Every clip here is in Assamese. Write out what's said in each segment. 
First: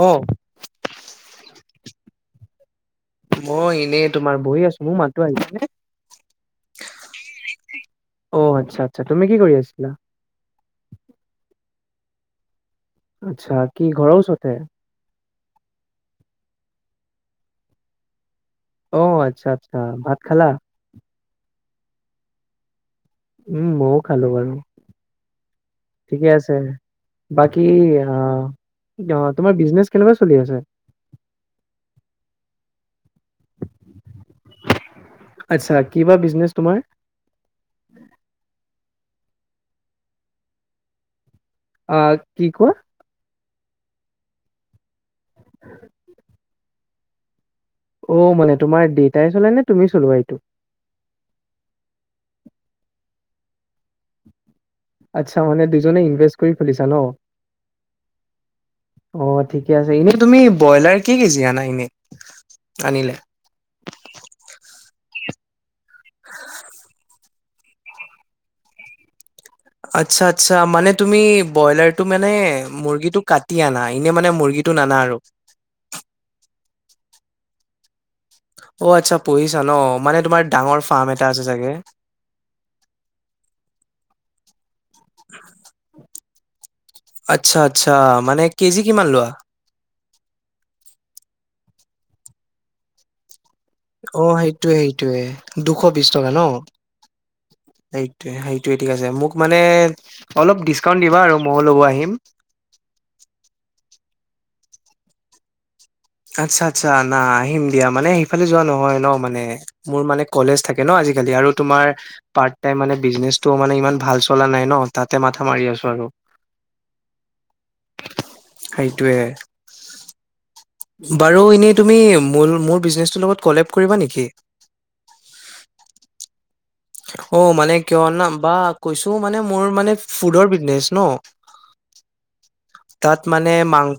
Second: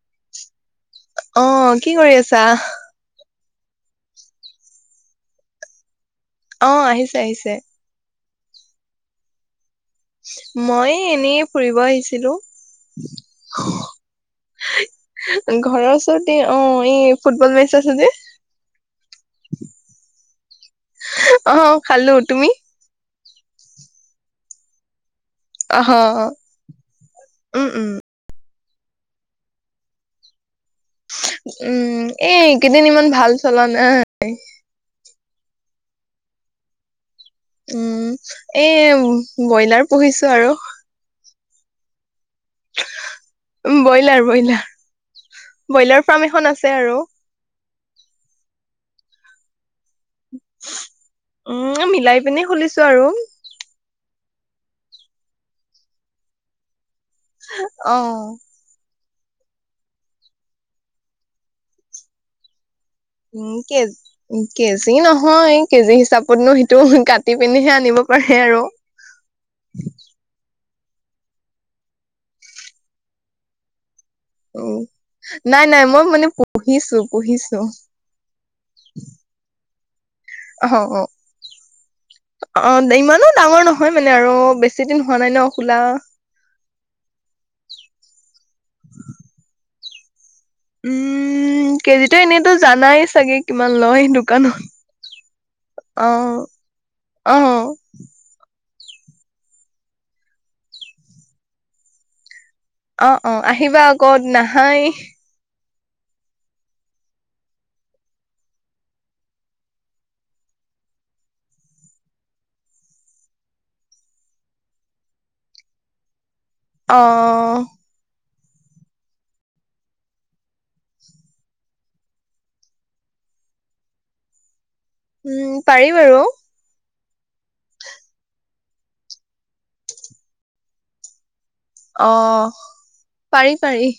অ' অ' কি কৰি আছা? মই এনেই তোমাৰ বহি আছো, মোৰ মাতো আহিছে নে? অ' আহিছে আহিছে। অহ আচ্ছা আচ্ছা, তুমি কি কৰি আছিলা? মই এনেই ফুৰিব আহিছিলোঁ। আচ্ছা কি ঘৰৰ ওচৰতে। ঘৰৰ ওচতে অ, এই ফুটবল মেচ আছে যে। অ, আচ্ছা, আচ্ছা ভাত খালা? অ, খালো তুমি? উম, ময়ও খালো বাৰু অ ঠিকে আছে বাকী উম উম অ', অ', তোমাৰ বিজনেচ কেনেকবা চলি আছে। উম, এই কেইদিন ইমান ভাল চলান। আচ্ছা কিবা বিজনেছ তোমাৰ? উম, এই বইলাৰ পুহিছো আৰু। অ, কি কোৱা? বইলাৰ, ব্ৰইলাৰ, ব্ৰইলাৰ ফাৰ্ম এখন আছে আৰু। অ, মানে তোমাৰ দেউতাই চলে নে তুমি চলোৱা এইটো। উম, মিলাই পিনে খুলিছো আৰু। আচ্ছা মানে দুজনে ইনভেষ্ট কৰি খেলুলিছা ন। অ'। অ, ঠিকে আছে এনে তুমি ব্ৰইলাৰ কি কেজি আনা এনেই আনিলে। ইংকে কেজি নহয় কেজি হিচাপতনো সেইটো কাটি পিনিহে আনিব পাৰে আৰু। আচ্ছা, আচ্ছা মানে তুমি ব্ৰইলাৰটো মানে মুৰ্গীটো কাটি আনা এনে মানে। উ, মুৰ্গীটো নানা আৰু। নাই, নাই মই মানে পঢ়িছো, পঢ়িছো। অ, আচ্ছা পঢ়িছা ন মানে তোমাৰ অ ডাঙৰ অ ফাৰ্ম এটা আছে চাগে। অ, ইমানো ডাঙৰ নহয় মানে আৰু বেছি দিন হোৱা নাই ন খোলা। আচ্ছা, আচ্ছা মানে কেজি কিমান লোৱা? উম, কেজিতো এনেইতো জানাই চাগে। কিমান লয় অ' দোকানত সেইটোৱে, সেইটোৱে। আহ, ন? আহ। সেইটোৱে, সেইটোৱে ঠিক আছে মোক মানে অলপ ডিচকাউণ্ট দিবা আৰু মইয়ো ল'ব আহিম। অ', অ', আহিবা আকত নাহাই। আচ্ছা, আচ্ছা না আহিম দিয়া মানে সেইফালে যোৱা নহয় ন মানে। মোৰ মানে কলেজ থাকে ন আজিকালি আৰু তোমাৰ পাৰ্ট টাইম মানে বিজনেচটো মানে ইমান ভাল চলা নাই ন তাতে মাথা মাৰি আছো আৰু। অ'। সেইটোৱে। বাৰু এনেই তুমি মোৰ মোৰ বিজনেচটোৰ লগত কলেপ কৰিবা নেকি। উম, পাৰি বাৰু। অ, মানে কিয় ন বা কৈছো মানে মোৰ মানে ফুডৰ বিজনেচ ন। অ তাত পাৰি মানে পাৰি মাংস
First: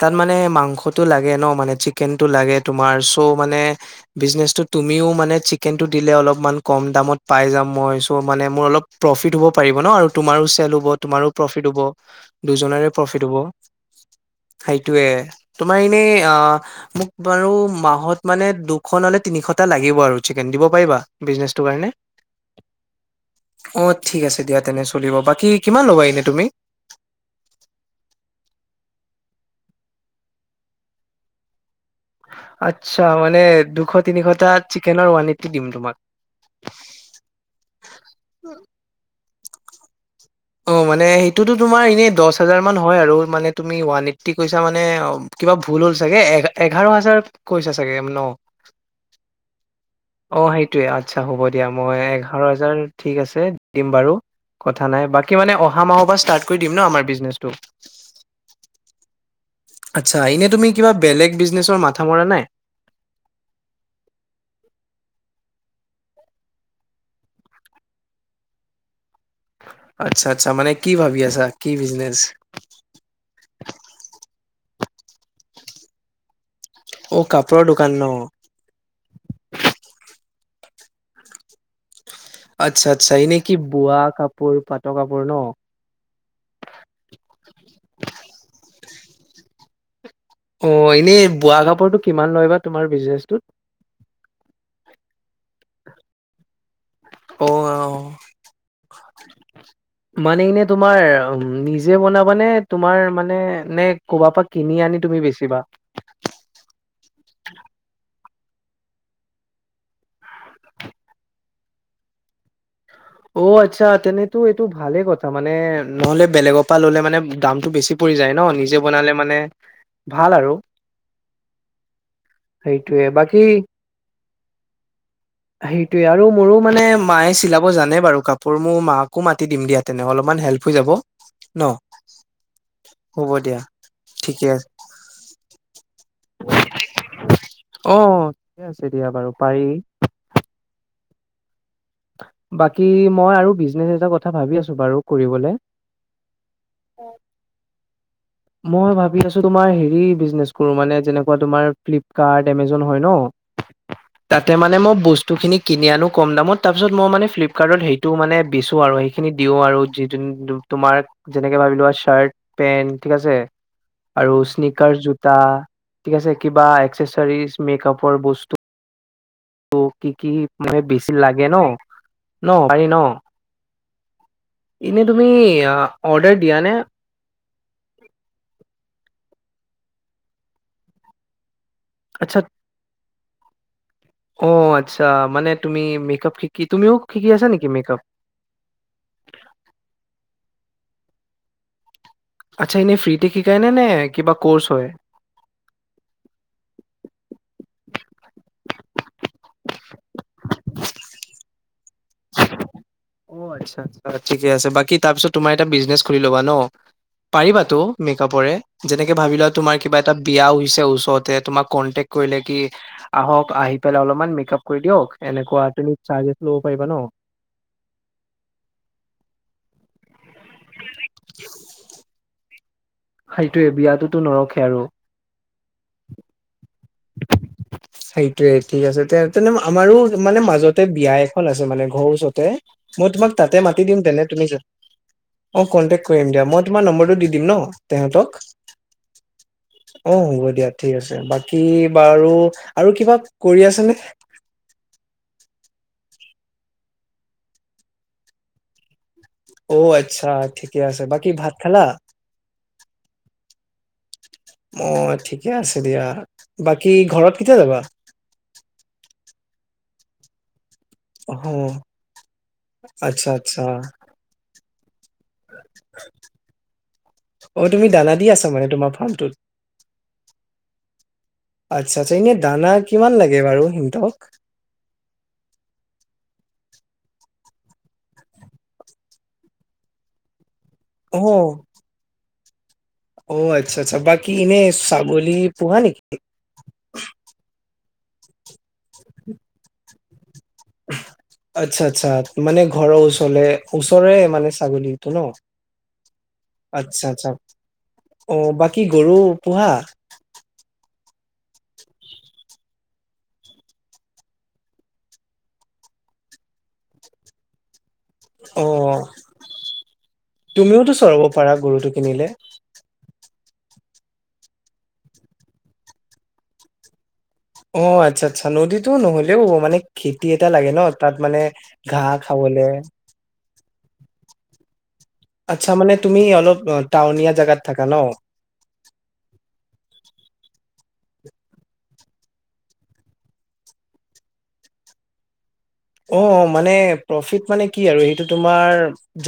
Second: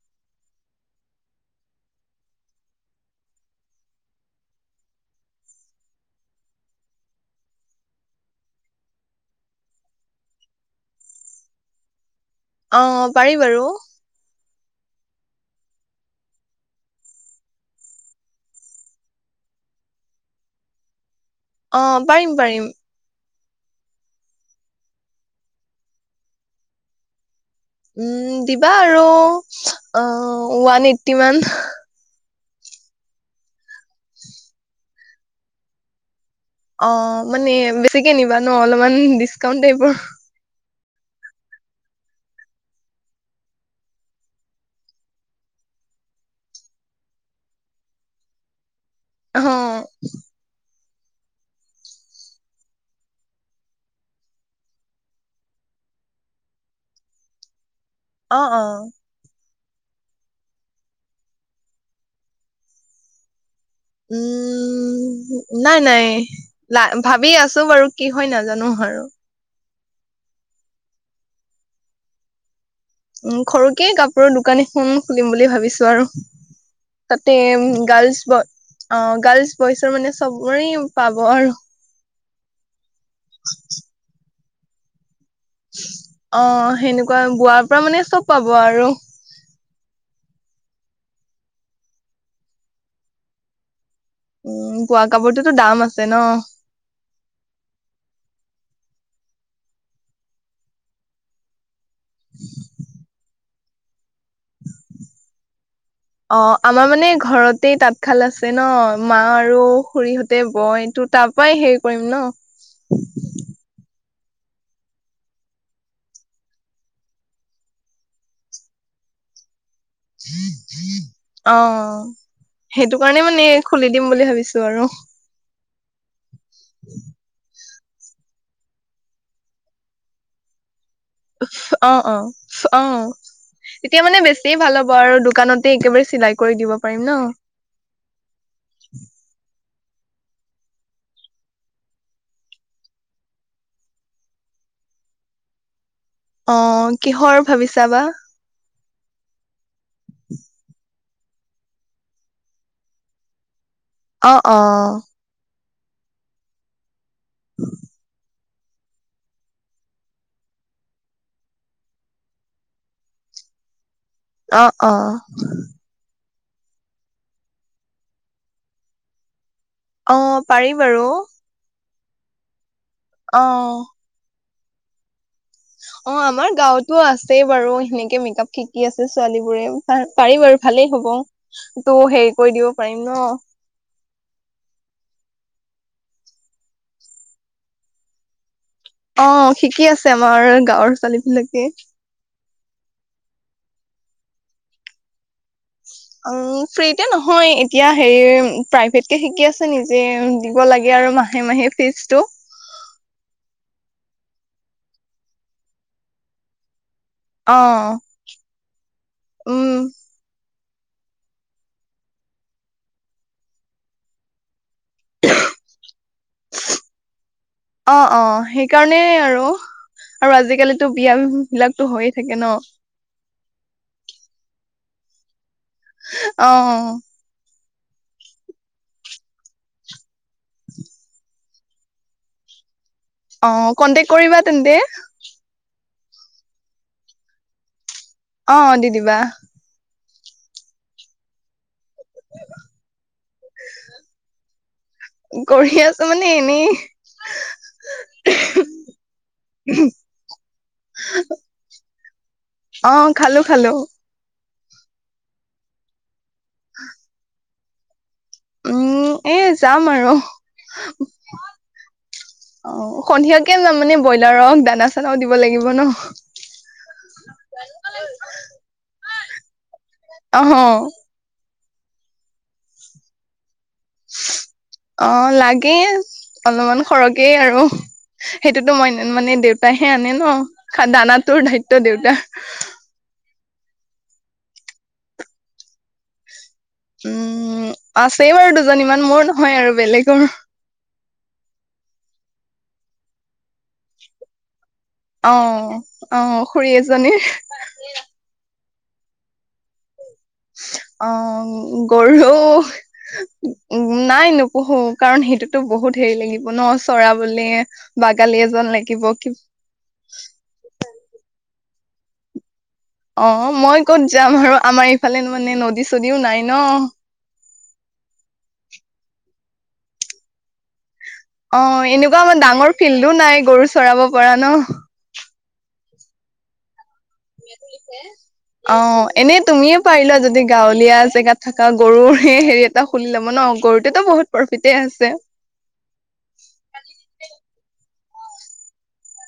তাত মানে মাংসটো লাগে ন মানে চিকেনতটো লাগে তোমাৰ চ' মানে বিজনেচটো তুমিও মানে চিকেনটো দিলে অলপমান কম দামত পাই যাম মই চ' মানে মোৰ অলপ প্ৰফিট হ'ব পাৰিব ন আৰু তোমাৰো চেল হ'ব তোমাৰো প্ৰফিট হ'ব। অ দুজনেৰে প্ৰফিট পাৰি হ'ব বাৰু সেইটয়ে তোমাৰ এনে অ'। মোক বাৰু মাহত মানে দুশ নলে তিনিশটা লাগিব আৰু চিকেন দিব পাৰিবানে। অ, পাৰিম, পাৰিম। অ, ঠিক আছে দিয়া তেনে চলিব বাকী কিমান ল'বা এনে তুমি? উম, দিবা আৰু অ, ওৱান এইট্টি মান। আচ্ছা মানে দুশ, তিনিশটা চিকেনৰ ওৱান এইট্টি দিম তোমাক। অ, মানে বেছিকে নিবা ন, অলপমান ডিচকাউণ্ট টাইপৰ। অ, মানে সেইটোতো তোমাৰ এনেই দহ হাজাৰ মান হয় আৰু মানে তুমি ওৱান এইট্টি কৈছা মানে। কিবা ভুল হ'ল চাগে এ, এঘাৰ হাজাৰ কৈছো চাগে ন। অ অ, সেই আচ্ছা হ'ব দিয়া মই এঘাৰ হাজাৰ ঠিক আছে দিম বাৰু কথা নাই বাক কি মানে অহা মাহৰ পৰা ষ্টাৰ্ট কৰি দি ন আমাৰ বিজনেছটো অ অ আচ্ছা এনে তুমি কিবা বেলেগ বিজনেছৰ মাথা মৰা নাই উম উ নাই নাই লা ভাবি আছো বাৰু কি হয় নাজানো আৰু আচ্ছা আচ্ছা মানে কি ভাবি আছা কি বিজনেচ উ সৰুকেই কাপোৰৰ দোকান এখন খুলিম বুলি ভাবিছো আৰু অ তাতে কাপোৰৰ দোকান ন? গাৰ্লছ ব অ গাৰ্লছ বইচৰ মানে চবোৰে পাব আৰু আচ্ছা আচ্ছা এনে কি বোৱা কাপোৰ পাটৰ কাপোৰ ন অ সেনেকুৱা বোৱাৰ পৰা মানে চব পাব আৰু অ এনেই বোৱা কাপোৰটো কিমান লয় বাা তোমাৰ বিজনেচত উম বোৱা কাপোৰটোতো দাম আছে ন অ অহ মানে এনে তোমাৰ নিজ নিজে বনাবানে তোমাৰ মানে নে কবাৰ পৰা কিনি আনি তুমি বেছিিবা অ আমাৰ মানে ঘৰতেই তাঁতশাল আছে ন মা আৰু খুৰীহঁতে বয়টোত তাৰ পৰাই হেৰি কৰিম ন অ আচ্ছা তেনেতটো এইটো ভালে কথা মানে নহলে বেলেগৰ পৰা ললে মানে দামতটো বেছি পৰি যায় ন নিজে বনালে মানে ভাল আৰু অ সেইটো সেইটোয়ে কাৰণে বাকী মানে খুলি দিম বুলি ভাবিছো আৰু সেইটোয়ে আৰু মোৰো মানে মায়ে চিলাব জানে বাৰু কাপোৰ মোৰ মাকো মাতি দিম দিয়াত তেনেহ অলপমান হেল্প হৈ যাব ন অ অ হ'ব অ দিয়া তেতিয়া মানে ঠিকে বেছি আছে ভাল হ'ব আৰু দোকানতে একেবাৰে চিলাই কৰি দিব পাৰিম ন অ ঠিকে আছে দিয়া বাৰু পাৰি বাকী মই আৰু বিজনেচ এটা কথা ভাবি আছো বাৰু কৰিবলে অ কিহৰ ভাবিছা বা মই ভাবি আছো তোমাৰ হেৰি বিজনেছ কৰো মানে যেনে অ অ [unintelligible] সটোখিনি কিনি আনো কম দামত তাৰপিছ মানে ফ্লিপকাৰ্টত সেইটো মানেছো আৰু সেই সেই খিনি দিও আৰু যি তোমাক যেনেকে ভাবি লোৱা চাৰ্ট পেন্ট ঠিক আছে আৰু অ স্নিক অ জোতা ঠিক আছে কিবা একসেচাৰজ মেকআপৰ বস্তু ত' কি অ কি পাৰি মানে বাৰু বেছি লাগে ন ন হাৰ ন অ এনেই তুমি অ অৰ্ডাৰ আমাৰ দিয়া নে গাঁৱতো আছে আ বাৰু সেনেকে মেক আপ শিকি আছে ছোৱালী বোৰে পাৰি বাৰু ভালেই হ'ব তো হেৰি আচ্ছা, কৰি দিব পাৰিম ন অ আচ্ছা মানেুমি মেকআপ শিকি তুমিও শিকি আছা নেকি মেকআপ অ শিকি আছে আমাৰ গাঁৱৰ ছোৱালী বিলাকে আচ্ছা এনেই ফ্ৰীিতে শিকায়নে নে কিবা ক'ৰ্চ হয় উ ফ্ৰীতে নহয় এতিয়া হেৰি প্ৰাইভেট কেে শিকি আছে নিজ দিব লাগে আৰু মাহে মাহে ফিজটো অ আচ্ছা আচ্ছা ঠিকে আছে বাকী তাৰপিছত তোমাৰ এটা বিজনে খুলি ল'বা ন অ পাৰিবাতো মেকআপৰে যেনেকে ভাবি লোৱা উম তোমাৰ কিবা এটা বিয়াছে ওচৰতে তোমাক কনটেক্ট কৰিলে কি আহক আহি পেলাই অলপমান মেক আপ কৰি দিয়ক এনেকুৱা তুমি চাৰ্জেছ লব পাৰিবা ন অ অ সেইকাৰণেই আৰু আৰু আজিকালিতো বিয়া বিলাকতো হৈয়ে থাকে ন সেইটোয়ে বিয়াতোতো নৰখে আৰু অ [unintelligible] সেইটোয়ে ঠিক আছে তে আমাৰো মানে মাজতে বিয়া এখন আছে মানে ঘৰৰ ওচতে মই তোমাক অ তাতে মাতি দিম কন্টেক তেনে কৰিবা তুমি চ তেন্তে অ কণ্টেক্ট কৰিম দিয়া মই তোমাৰ নম্বৰটো দি দিম ন তেহঁতক অ দিদিবা অ হ'ব দিয়া ঠিক আছে বাকী বাৰু আৰু কিবা কৰি আছে নে কৰি আছো মানে এনেই অ আচ্ছা ঠিকে আছে বাকী ভাত খেলা অ খালো খালো অ ঠিকে আছে দিয়া বাকী ঘৰত কেতিয়া যাবা উম এ যাম আৰু হ অ সন্ধিয় কেে মানে ব্ৰইলাৰক দানা চানাও দিব লাগিব ন অ তুমি দা দি আছ মানে তোমাৰ ফাৰ্মটোত অ আচ্ছা আচ্ছা এনে দানা কিমান লাগে বাৰু সিহঁতক অ লাগেই অলপমান সৰকে আৰু সেইটোতো মই মানে দেউতাইাহে আনে ন অ দানাটোৰ দায়িত্ব দেউতাৰ অ আচ্ছা আচ্ছা বাকি ইনে ছাগোলী পোোৱাা নেকি উম আছেই বাৰু দুজনী ইমান মোৰ নহয় আৰু বেলেগৰ আচ্ছা আচ্ছা মানে ঘৰৰ ওচৰলে ওচৰে মানে ছাগলী অ আহ খুৰী এজনীৰ আচ্ছা অ বাকী গৰু পোহা অ গৰু উ নাই নোপঢ়ো কাৰণ সেইটোতো বহুত হেৰি লাগিব ন চৰা বুলিলে বাগালী অ এজন লাগিব তুমিওতো চৰব পাৰা গুৰুতটো কিনিলে অ মই ক'ত যাম আৰু আমাৰ ইফালে মানে নদী চদীও নাই ন অ আচ্ছা আচ্ছা নদীতো নহ'লেও মানে খেতি এটা লাগে ন তাত মানে অ ঘাঁহ এনেকুৱা আমাৰ খাবলৈ ডাঙৰ ফিল্ডো নাই গৰু চৰাব পৰা ন আচ্ছা মানে তুমি অলপ অ টাউনীয়া জাগাত থাকা ন ছে অ এনেই তুমিয়ে পাৰিলা যদি গাঁৱলীয়া জেগাত থকা গৰুৰে হেৰি এটা খুলি ল'ব ন গৰুটোতে বহুত প্ৰফিতে আছে অ মানে প্ৰফিট মানে কি আৰু সেইটো তোমাৰ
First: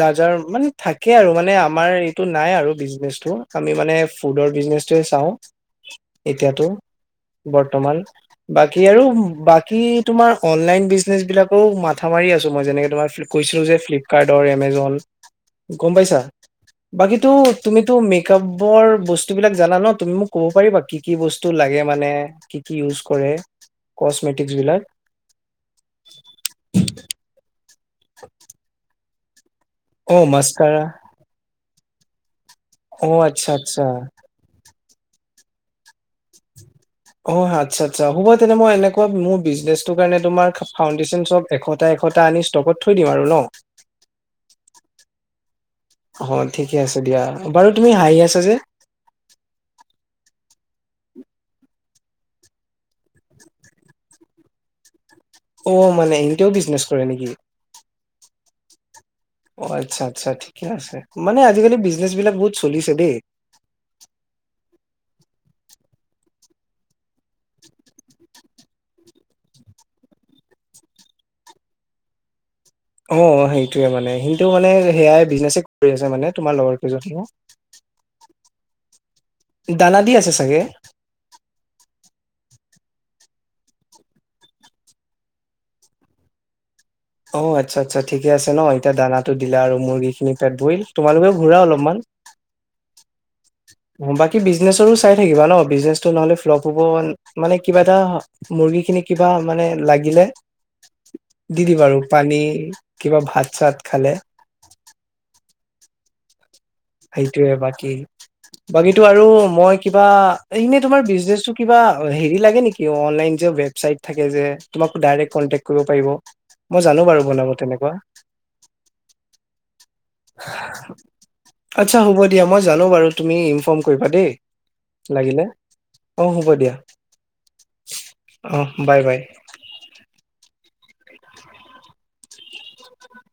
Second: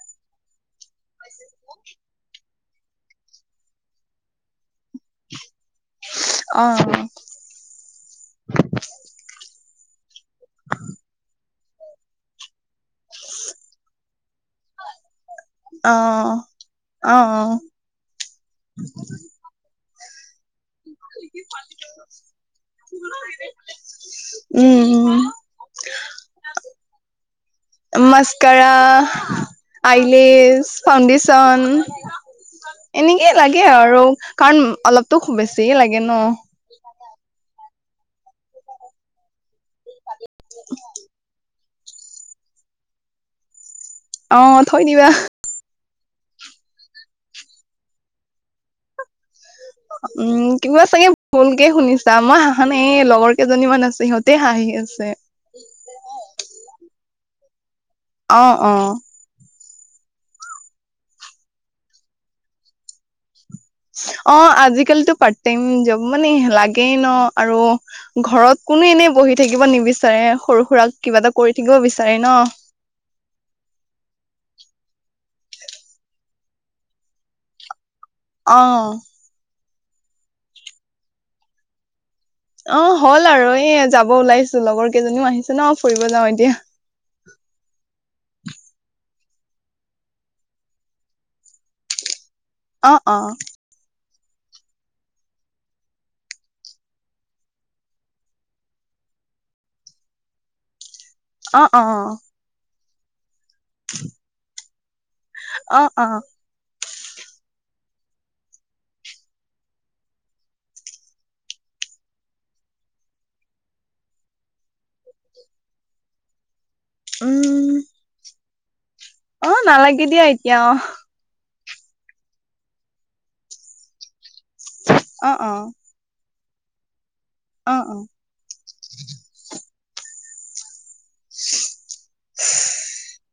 যা যাৰ মানে থাকে আৰু মানে আমাৰ এইটো নাই আৰু বিজনেচটো আমি মানে ফুডৰ বিজনেচ চাওঁ অ এতিয়াতো বৰ্তমান বাকী আৰু বাকী তোমাৰ অনলাইন বিজনেচ বিলাক আকৌ মাথা মাৰি আছো মই যেনেকে তোমাৰ কৈছো যে ফ্লিপকাৰ্টৰ, এমেজন গম অ পাইছা অ বাকীটো অ তুমিতো মেকআপৰ বস্তু বলাক জানা ন তুমিমোক কব পাৰিবা কি কি বস্তু লাগে মানে কি কি ইউজ কৰে কচমেটিকছ বিলাক উম উম [unintelligible] মাস্কাৰা, অ আইলেছ, মাস্কাৰা ফাউণ্ডেচন অ এনেকেই আচ্ছা লাগে আচ্ছা আৰু কাৰণ অলপতো বেছি লাগে ন অ আচ্ছা, আচ্ছা হ'ব তেনে মই এনেকুৱা মোৰ বিজনেছৰ কাৰণে তোমাৰ ফাউণ্ডেচন চ এশটা এশটা আনি ষ্টকত থৈ দিম আৰু ন অ থৈ দিবা অ ঠিকে আছে দিয়া বাৰু তুমি হাঁহি আছা যে উম, কিবা চাগে ভুলকে শুনিছা মই হাঁহা নাই লগৰ কেইজনীমান আছে সিহঁতে হাঁহি আছে অ', মানে এহতেও বিজনেচ কৰে নেকি? অ', অ' অ', আচ্ছা আচ্ছা, ঠিকে আছে মানে আজিকালি বিজনেচ বিলাক বহুত চলিছে দেই অ', আজিকালিতো পাৰ্ট টাইম জব মানে লাগেই ন আৰু ঘৰত কোনো এনে বহি থাকিব নিবিচাৰে সৰু সুৰাক কিবা এটা কৰি থাকিব বিচাৰে ন অ', সেইটোয়ে মানে কিন্তু মানে সেয়াই বিজনেছে কৰি আছে মানে তোমাৰ লগৰ কেইজনীও [unintelligible] অ'। দানা দি আছে চাগে অ', হল আৰু এ যাব ওলাইছো লগৰ কেইজনীও আহিছে ন ফুৰিব যাওঁ এতিয়া অ', আচ্ছা আচ্ছা, ঠিকে আছে ন এতিয়া দানাটো দিলা আৰু মুৰ্গী খিনি পেট ভৰিল তোমালোকেও ঘূৰা অলপমান অ', অ' বাকী বিজনেচৰো চাই থাকিবা ন বিজনেচটো নহলে ফ্লপ হ'ব মানে কিবা এটা মুৰ্গী খিনি কিবা মানে লাগিলে অ দি অ দিবা আৰু পানী কিবা ভাত চাত খালে অ', অ'। সেইটোৱে বাকী বাকীটো আৰু মই কিবা এনে তোমাৰ বিজনেচটো কিবা হেৰি লাগে নেকি অনলাইন যে চাইট থাকে যে তোমাক ডাইৰেক্ট কণ্টেক্ট কৰিব পাৰিব মই জানো বাৰু বনাব উম তেনেকুৱা অ', নালাগে দিয়া এতিয়া অ'। আচ্ছা হ'ব দিয়া মই জানো বাৰু তুমি ইনফৰ্ম কৰিবা দেই অ লাগিলে অ অ', হ'ব দিয়া অ', অ'। অ', বাই, বাই। [unintelligible]